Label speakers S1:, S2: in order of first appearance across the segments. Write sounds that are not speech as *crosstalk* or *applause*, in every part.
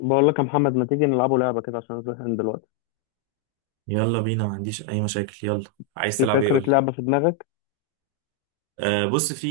S1: بقول لك يا محمد ما تيجي نلعبوا لعبة كده عشان زهقان دلوقتي.
S2: يلا بينا، ما عنديش اي مشاكل، يلا. عايز
S1: في
S2: تلعب ايه؟
S1: فكرة
S2: قول لي.
S1: لعبة في دماغك؟
S2: آه بص، في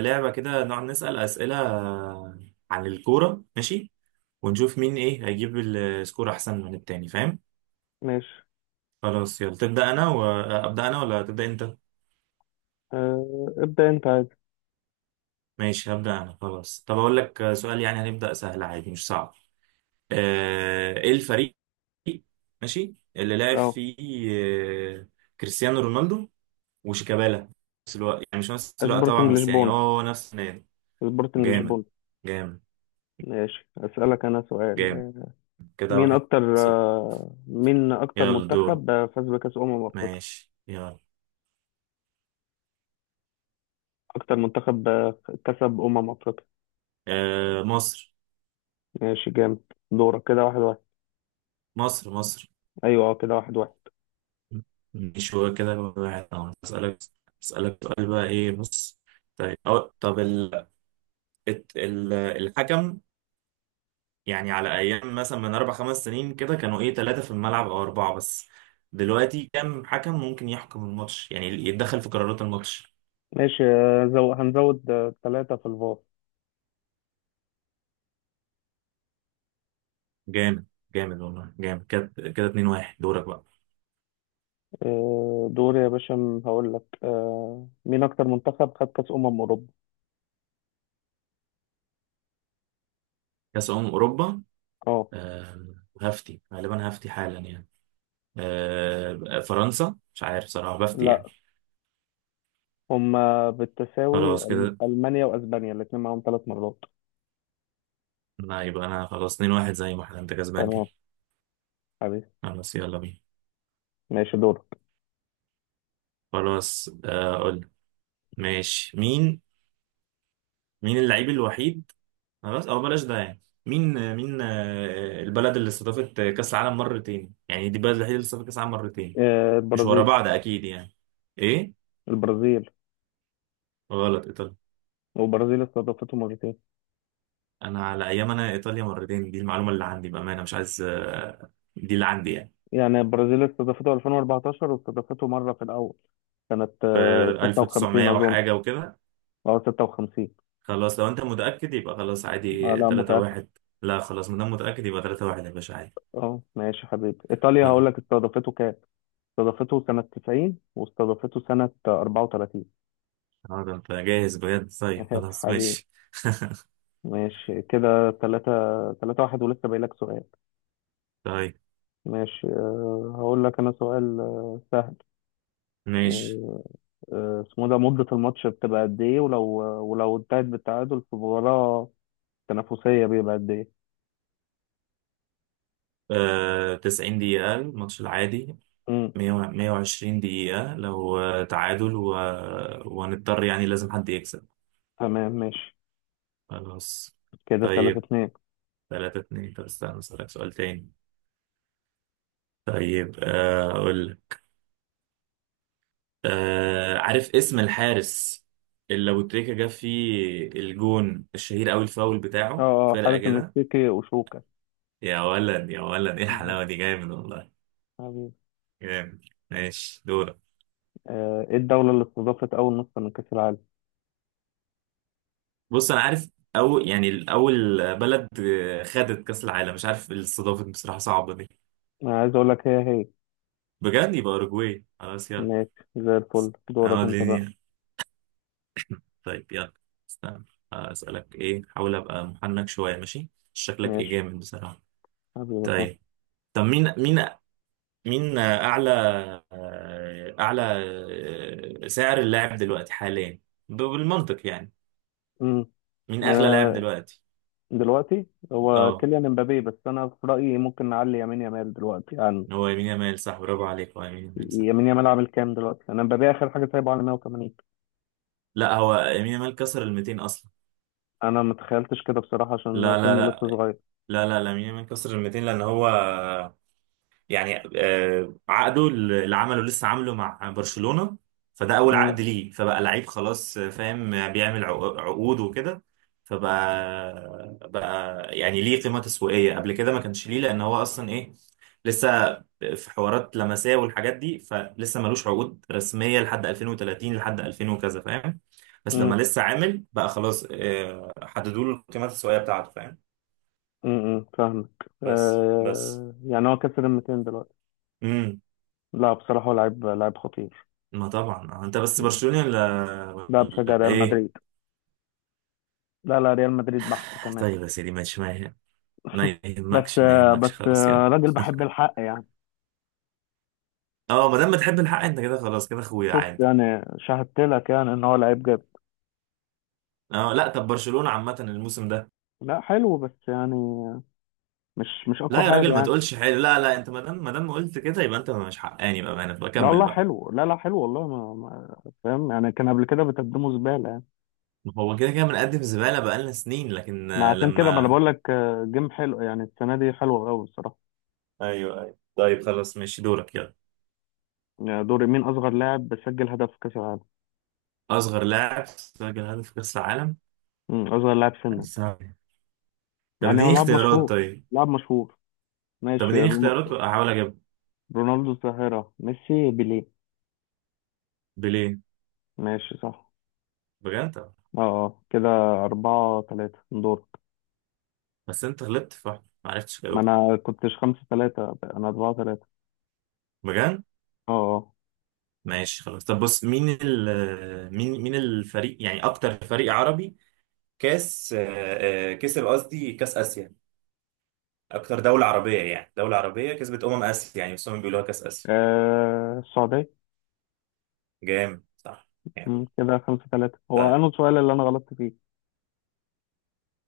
S2: لعبه كده نقعد نسال اسئله عن الكوره، ماشي؟ ونشوف مين ايه هيجيب السكور احسن من التاني، فاهم؟
S1: ماشي،
S2: خلاص يلا، تبدا انا وابدا انا ولا تبدا انت؟
S1: أه ابدأ انت عادي.
S2: ماشي، هبدا انا خلاص. طب اقول لك سؤال، يعني هنبدا سهل عادي مش صعب. آه، ايه الفريق، ماشي، اللي لعب
S1: اه،
S2: فيه آه، كريستيانو رونالدو وشيكابالا في نفس الوقت؟ يعني مش نفس الوقت
S1: سبورتنج
S2: طبعا، بس يعني
S1: لشبونة.
S2: هو نفس النادي.
S1: سبورتنج
S2: جامد
S1: لشبونة.
S2: جامد
S1: ماشي أسألك أنا سؤال.
S2: جامد، كده
S1: مين
S2: واحد
S1: أكتر
S2: صفر.
S1: آه، مين أكتر
S2: يلا دور،
S1: منتخب فاز بكأس أمم أفريقيا؟
S2: ماشي يلا.
S1: أكتر منتخب كسب أمم أفريقيا.
S2: آه مصر
S1: ماشي جامد، دورك، كده واحد واحد.
S2: مصر مصر.
S1: أيوه اه كده واحد واحد.
S2: مش هو كده واحد طبعا. اسألك سؤال بقى، ايه بص. طيب أو طب الحكم، يعني على ايام مثلا من اربع خمس سنين كده كانوا ايه، ثلاثة في الملعب او اربعة بس. دلوقتي كام حكم ممكن يحكم الماتش، يعني يتدخل في قرارات الماتش؟
S1: ماشي هنزود ثلاثة في الفار.
S2: جامد، جامد والله، جامد كده كده 2 1. دورك بقى.
S1: دوري يا باشا، هقول لك مين أكتر منتخب خد كأس أمم أوروبا؟
S2: كأس أمم أوروبا.
S1: اه
S2: آه، هفتي غالبا، هفتي حالا يعني. فرنسا، مش عارف صراحة، بفتي يعني.
S1: لا، هما بالتساوي
S2: خلاص كده.
S1: ألمانيا وأسبانيا الاتنين معاهم ثلاث مرات.
S2: لا، يبقى أنا خلاص 2 واحد، زي ما احنا، أنت كسبان كده.
S1: تمام حبيبي.
S2: خلاص يلا بينا.
S1: ماشي دورك.
S2: خلاص قول. ماشي، مين اللعيب الوحيد؟ خلاص، أو بلاش ده يعني. مين البلد اللي استضافت كأس العالم مرتين، يعني دي البلد الوحيدة اللي استضافت كأس العالم مرتين.
S1: آه،
S2: مش ورا
S1: البرازيل.
S2: بعض أكيد يعني. إيه؟
S1: البرازيل.
S2: غلط، إيطاليا.
S1: والبرازيل استضافته مرتين،
S2: أنا على أيام، أنا إيطاليا مرتين، دي المعلومة اللي عندي بأمانة، مش عايز دي اللي عندي يعني.
S1: يعني البرازيل استضافته 2014 واستضافته مرة في الأول، كانت
S2: في
S1: 56
S2: 1900
S1: أظن.
S2: وحاجة وكده.
S1: أه 56.
S2: خلاص، لو انت متأكد يبقى خلاص
S1: آه
S2: عادي،
S1: لا،
S2: 3
S1: متأكد.
S2: 1. لا خلاص، مادام متأكد يبقى 3 1 يا باشا، عادي.
S1: أه ماشي حبيبي، إيطاليا هقول
S2: خلاص.
S1: لك استضافته كام. استضافته سنة 90 واستضافته سنة 34.
S2: اه ده انت جاهز بجد؟ طيب
S1: *laughs*
S2: خلاص
S1: حبيبي.
S2: ماشي.
S1: ماشي كده 3. 3-1 ولسه باقي لك سؤال.
S2: طيب
S1: ماشي هقول لك انا سؤال سهل.
S2: ماشي،
S1: آه، اسمه ده مدة الماتش بتبقى قد ايه، ولو ولو انتهت بالتعادل في مباراة تنافسية بيبقى قد ايه؟
S2: آه 90 دقيقة الماتش العادي،
S1: امم
S2: 100 و- 120 دقيقة لو تعادل، وهنضطر يعني لازم حد يكسب.
S1: تمام ماشي
S2: خلاص.
S1: كده 3
S2: طيب،
S1: 2
S2: 3 2. طب استنى اسألك سؤال تاني. طيب اقول. آه، عارف اسم الحارس اللي لو تريكا جاب فيه الجون الشهير قوي، الفاول بتاعه
S1: اه اه
S2: فرقة
S1: حارس
S2: كده؟
S1: المكسيكي اوشوكا
S2: يا ولد يا ولد، ايه
S1: مهم.
S2: الحلاوة دي، جامد والله
S1: حبيبي.
S2: جامد. ماشي دورك.
S1: ايه الدولة اللي استضافت اول نسخة من كأس العالم؟
S2: بص انا عارف، او يعني اول بلد خدت كأس العالم. مش عارف الاستضافة دي بصراحة، صعبة دي.
S1: انا عايز اقول لك هي هي.
S2: بجد؟ يبقى اوروجواي، خلاص يلا.
S1: ماشي زي الفل،
S2: انا
S1: دورك انت بقى.
S2: وديني، طيب يلا. استنى، اسالك ايه، حاول ابقى محنك شوية، ماشي شكلك ايه
S1: ماشي
S2: جامد بصراحة.
S1: حبيبي صح.
S2: طيب، طب مين اعلى، اعلى سعر اللاعب دلوقتي حاليا، بالمنطق يعني، مين اغلى لاعب
S1: امم
S2: دلوقتي؟
S1: دلوقتي هو
S2: اه،
S1: كيليان امبابي، بس انا في رايي ممكن نعلي يمين يامال دلوقتي عن.
S2: هو يمين يامال صح، برافو عليك، هو يمين يامال صح.
S1: يمين يامال عامل كام دلوقتي؟ انا امبابي اخر حاجه سايبه على 180.
S2: لا هو يمين يامال كسر ال 200 اصلا.
S1: انا ما تخيلتش كده بصراحه، عشان
S2: لا
S1: سنه لسه
S2: لا
S1: صغير.
S2: لا لا لا لا، يمين يامال كسر ال 200، لان هو يعني عقده اللي عمله لسه عامله مع برشلونة، فده أول
S1: امم
S2: عقد ليه. فبقى لعيب خلاص فاهم، بيعمل عقود وكده. فبقى بقى يعني ليه قيمة تسويقية، قبل كده ما كانش ليه، لأن هو أصلا إيه، لسه في حوارات لمسية والحاجات دي، فلسه ملوش عقود رسمية لحد 2030، لحد 2000 وكذا، فاهم؟ بس لما
S1: امم
S2: لسه عامل بقى خلاص حددوا له القيمة التسويقية بتاعته، فاهم؟
S1: فاهمك.
S2: بس.
S1: آه يعني هو كسر ال 200 دلوقتي.
S2: امم.
S1: لا بصراحه هو لعيب لعيب خطير.
S2: ما طبعا انت بس
S1: مم.
S2: برشلوني، ولا
S1: لا بشجع
S2: ولا
S1: ريال
S2: ايه؟
S1: مدريد. لا لا ريال مدريد بحت كمان.
S2: طيب يا سيدي ماشي، ما
S1: *laughs* بس
S2: يهمكش ما
S1: بس
S2: يهمكش، خلاص يلا.
S1: راجل بحب
S2: *laughs*
S1: الحق يعني.
S2: اه، ما دام بتحب الحق انت كده، خلاص كده اخويا،
S1: شفت
S2: عادي.
S1: يعني، شاهدت لك يعني ان هو لعيب جامد.
S2: اه لا، طب برشلونة عامة الموسم ده.
S1: لا حلو بس يعني مش اقوى
S2: لا يا
S1: حاجه
S2: راجل ما
S1: يعني.
S2: تقولش حلو، لا لا، انت ما دام، ما دام قلت كده، يبقى انت مش حقاني بقى، انا
S1: ده
S2: بكمل
S1: والله
S2: بقى.
S1: حلو، لا لا حلو والله ما فاهم يعني، كان قبل كده بتقدموا زباله يعني.
S2: ما هو كده كده بنقدم زبالة بقالنا سنين، لكن
S1: ما عشان كده ما انا
S2: لما.
S1: بقول لك جيم حلو يعني، السنه دي حلوه قوي الصراحه.
S2: ايوه ايوه طيب خلاص ماشي دورك يلا.
S1: يعني دوري، مين اصغر لاعب سجل هدف في كاس العالم؟
S2: اصغر لاعب سجل هدف في كأس العالم؟
S1: اصغر لاعب
S2: لا دي
S1: سنا.
S2: صعبة. طب
S1: يعني هو
S2: اديني
S1: لاعب
S2: اختيارات
S1: مشهور،
S2: طيب.
S1: لاعب مشهور.
S2: طب
S1: ماشي
S2: اديني اختيارات واحاول اجيبها.
S1: رونالدو الظاهره، ميسي، بيليه.
S2: بليه؟
S1: ماشي صح.
S2: بجد؟ طب.
S1: اه كده أربعة تلاتة، دور.
S2: بس انت غلطت في واحدة ما عرفتش
S1: ما
S2: تجاوبها.
S1: أنا كنتش خمسة تلاتة، أنا أربعة تلاتة.
S2: بجد؟
S1: اه اه
S2: ماشي خلاص. طب بص، مين ال آه، مين مين الفريق، يعني اكتر فريق عربي كاس كسب، قصدي كاس اسيا. اكتر دولة عربية، يعني دولة عربية كسبت اسيا، يعني بس هم بيقولوها كاس اسيا.
S1: السعودية.
S2: جامد صح يعني.
S1: كده خمسة ثلاثة هو،
S2: طيب،
S1: أنا السؤال اللي أنا غلطت فيه.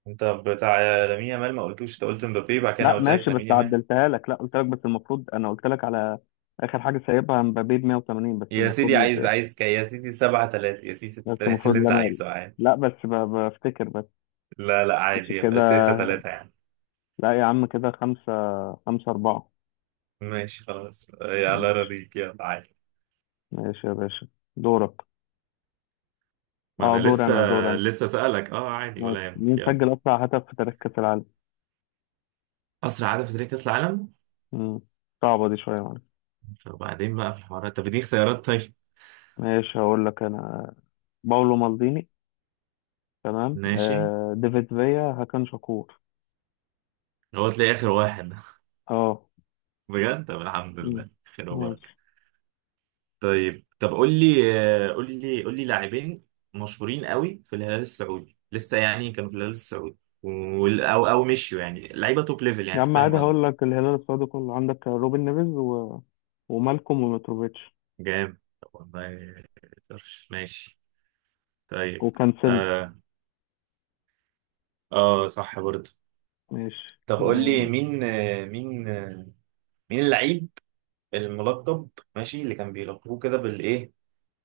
S2: انت بتاع لامين يامال ما قلتوش، انت قلت مبابي، بعد كده انا
S1: لا
S2: قلت لك
S1: ماشي بس
S2: لامين يامال.
S1: عدلتها لك، لا قلت لك، بس المفروض أنا قلت لك على آخر حاجة سايبها مبابي ب 180، بس
S2: يا
S1: المفروض.
S2: سيدي، عايز عايز كي يا سيدي، سبعة تلاتة يا سيدي، ستة
S1: بس
S2: تلاتة،
S1: المفروض
S2: اللي انت
S1: لامال.
S2: عايزه عادي.
S1: لا بس بفتكر بس
S2: لا لا
S1: مش كده.
S2: عادي، ستة تلاتة يعني.
S1: لا يا عم، كده خمسة. خمسة أربعة.
S2: ماشي خلاص على
S1: ماشي.
S2: راضيك، يلا عادي.
S1: ماشي يا باشا. دورك.
S2: ما
S1: أه
S2: انا
S1: دور
S2: لسه
S1: أنا، دور أنا.
S2: لسه سألك. اه عادي،
S1: ماشي
S2: ولا يهمك،
S1: مين
S2: يلا.
S1: سجل أسرع هدف في تاريخ كأس العالم؟
S2: اسرع عدد في تاريخ كاس العالم؟
S1: مم، صعبة دي شوية معلش.
S2: وبعدين بقى في الحوارات. طب اديني اختيارات طيب.
S1: ماشي هقول لك أنا، باولو مالديني، تمام
S2: ماشي،
S1: آه، ديفيد فيا، هاكان شاكور.
S2: هو تلاقي اخر واحد.
S1: اه.
S2: *laughs* بجد؟ طب الحمد
S1: مم.
S2: لله، خير وبركه.
S1: ماشي
S2: طيب، طب قول لي قول لي لاعبين مشهورين قوي في الهلال السعودي، لسه يعني كانوا في الهلال السعودي، او او مشيوا، يعني لعيبه توب ليفل، يعني
S1: يا
S2: انت
S1: عم
S2: فاهم
S1: عادي،
S2: قصدي.
S1: هقول لك الهلال السعودي كله عندك، روبن نيفيز ومالكوم وميتروفيتش
S2: جامد، طب والله ما يقدرش. ماشي طيب
S1: وكانسيلو.
S2: آه، اه صح برضه.
S1: ماشي
S2: طب قول لي مين اللعيب الملقب، ماشي اللي كان بيلقبوه كده بالايه،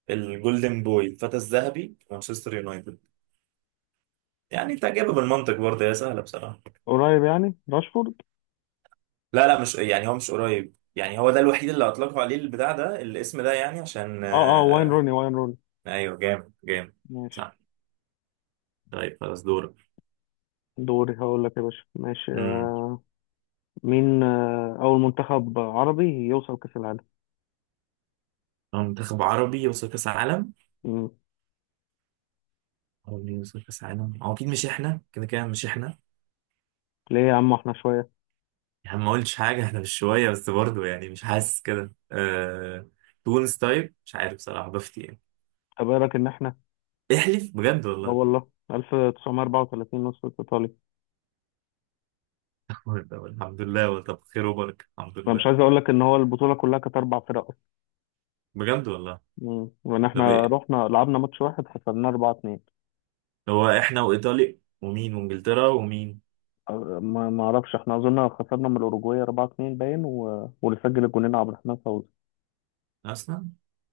S2: الجولدن بوي، الفتى الذهبي في مانشستر يونايتد؟ يعني انت جايبه بالمنطق برضه، يا سهله بصراحه.
S1: قريب يعني، راشفورد.
S2: لا لا، مش يعني هو مش قريب، يعني هو ده الوحيد اللي اطلقوا عليه البتاع ده الاسم ده، يعني عشان
S1: اه اه، واين روني واين روني
S2: ايوه جامد جامد
S1: ماشي.
S2: صح. طيب خلاص دورك.
S1: دوري هقول لك يا باشا، ماشي
S2: امم.
S1: آه، مين اول منتخب عربي يوصل كأس العالم؟
S2: هو منتخب عربي يوصل كاس عالم؟
S1: مم.
S2: هو اللي يوصل كاس عالم، هو اكيد مش احنا كده كده، مش احنا
S1: ليه يا عم احنا شويه؟
S2: يعني. ما قلتش حاجة، احنا مش شوية، بس برضه يعني مش حاسس كده، تونس. طيب مش عارف بصراحة، بفتي يعني.
S1: طب ايه رايك ان احنا
S2: احلف بجد
S1: اه
S2: والله.
S1: والله 1934 نصف ايطاليا.
S2: *laughs* طب الحمد لله، هو طب خير وبركة، الحمد
S1: فمش
S2: لله.
S1: عايز اقول لك ان هو البطوله كلها كانت اربع فرق.
S2: بجد والله.
S1: مم. وان
S2: طب
S1: احنا
S2: ايه،
S1: رحنا لعبنا ماتش واحد خسرناه 4-2.
S2: هو احنا وإيطاليا ومين، وإنجلترا ومين؟
S1: ما اعرفش، احنا اظن خسرنا من الاوروجواي 4-2 باين، واللي سجل الجونين عبد الرحمن فوزي.
S2: أصلا.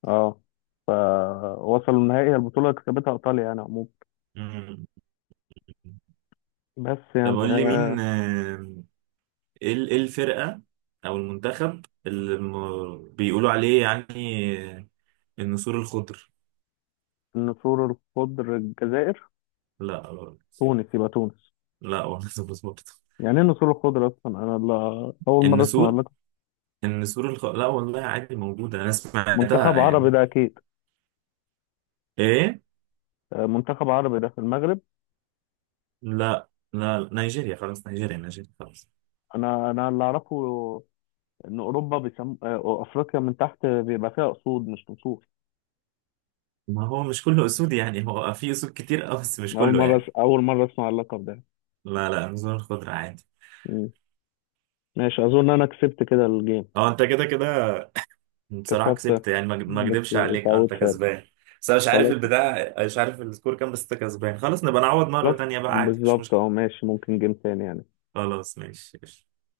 S1: اه. فوصلوا النهائي البطوله اللي كسبتها ايطاليا يعني عموما،
S2: مم.
S1: بس
S2: طب
S1: يعني
S2: قول لي مين
S1: آه،
S2: إيه الفرقة أو المنتخب اللي بيقولوا عليه يعني النسور الخضر؟
S1: النسور الخضر، الجزائر.
S2: لا.
S1: تونس، يبقى تونس.
S2: لا والله *laughs* بس برضه،
S1: يعني ايه النسور الخضر اصلا، انا لا... اول مره اسمع
S2: النسور.
S1: لك.
S2: لا والله عادي موجودة، انا سمعتها
S1: منتخب عربي
S2: يعني.
S1: ده اكيد.
S2: ايه؟
S1: آه منتخب عربي ده، في المغرب.
S2: لا لا نيجيريا، خلاص نيجيريا نيجيريا، خلاص.
S1: انا اللي اعرفه ان اوروبا بيسم... آه، افريقيا من تحت بيبقى فيها اسود مش نسور.
S2: ما هو مش كله اسود يعني، هو في اسود كتير اه، بس مش
S1: اول
S2: كله
S1: مره
S2: يعني.
S1: اول مره اسمع اللقب ده.
S2: لا لا، نزول الخضرة عادي.
S1: مم. ماشي اظن انا كسبت كده الجيم.
S2: اه انت كده كده بصراحة
S1: كسبت
S2: كسبت يعني، ما
S1: بس
S2: اكدبش عليك، اه انت
S1: اتعودت فارق.
S2: كسبان. بس انا مش عارف
S1: خلاص.
S2: البتاع، مش عارف السكور كام، بس انت كسبان خلاص، نبقى نعوض
S1: خلاص.
S2: مرة تانية بقى، عادي مش
S1: بالظبط
S2: مشكلة.
S1: اه، ماشي ممكن جيم تاني يعني.
S2: خلاص ماشي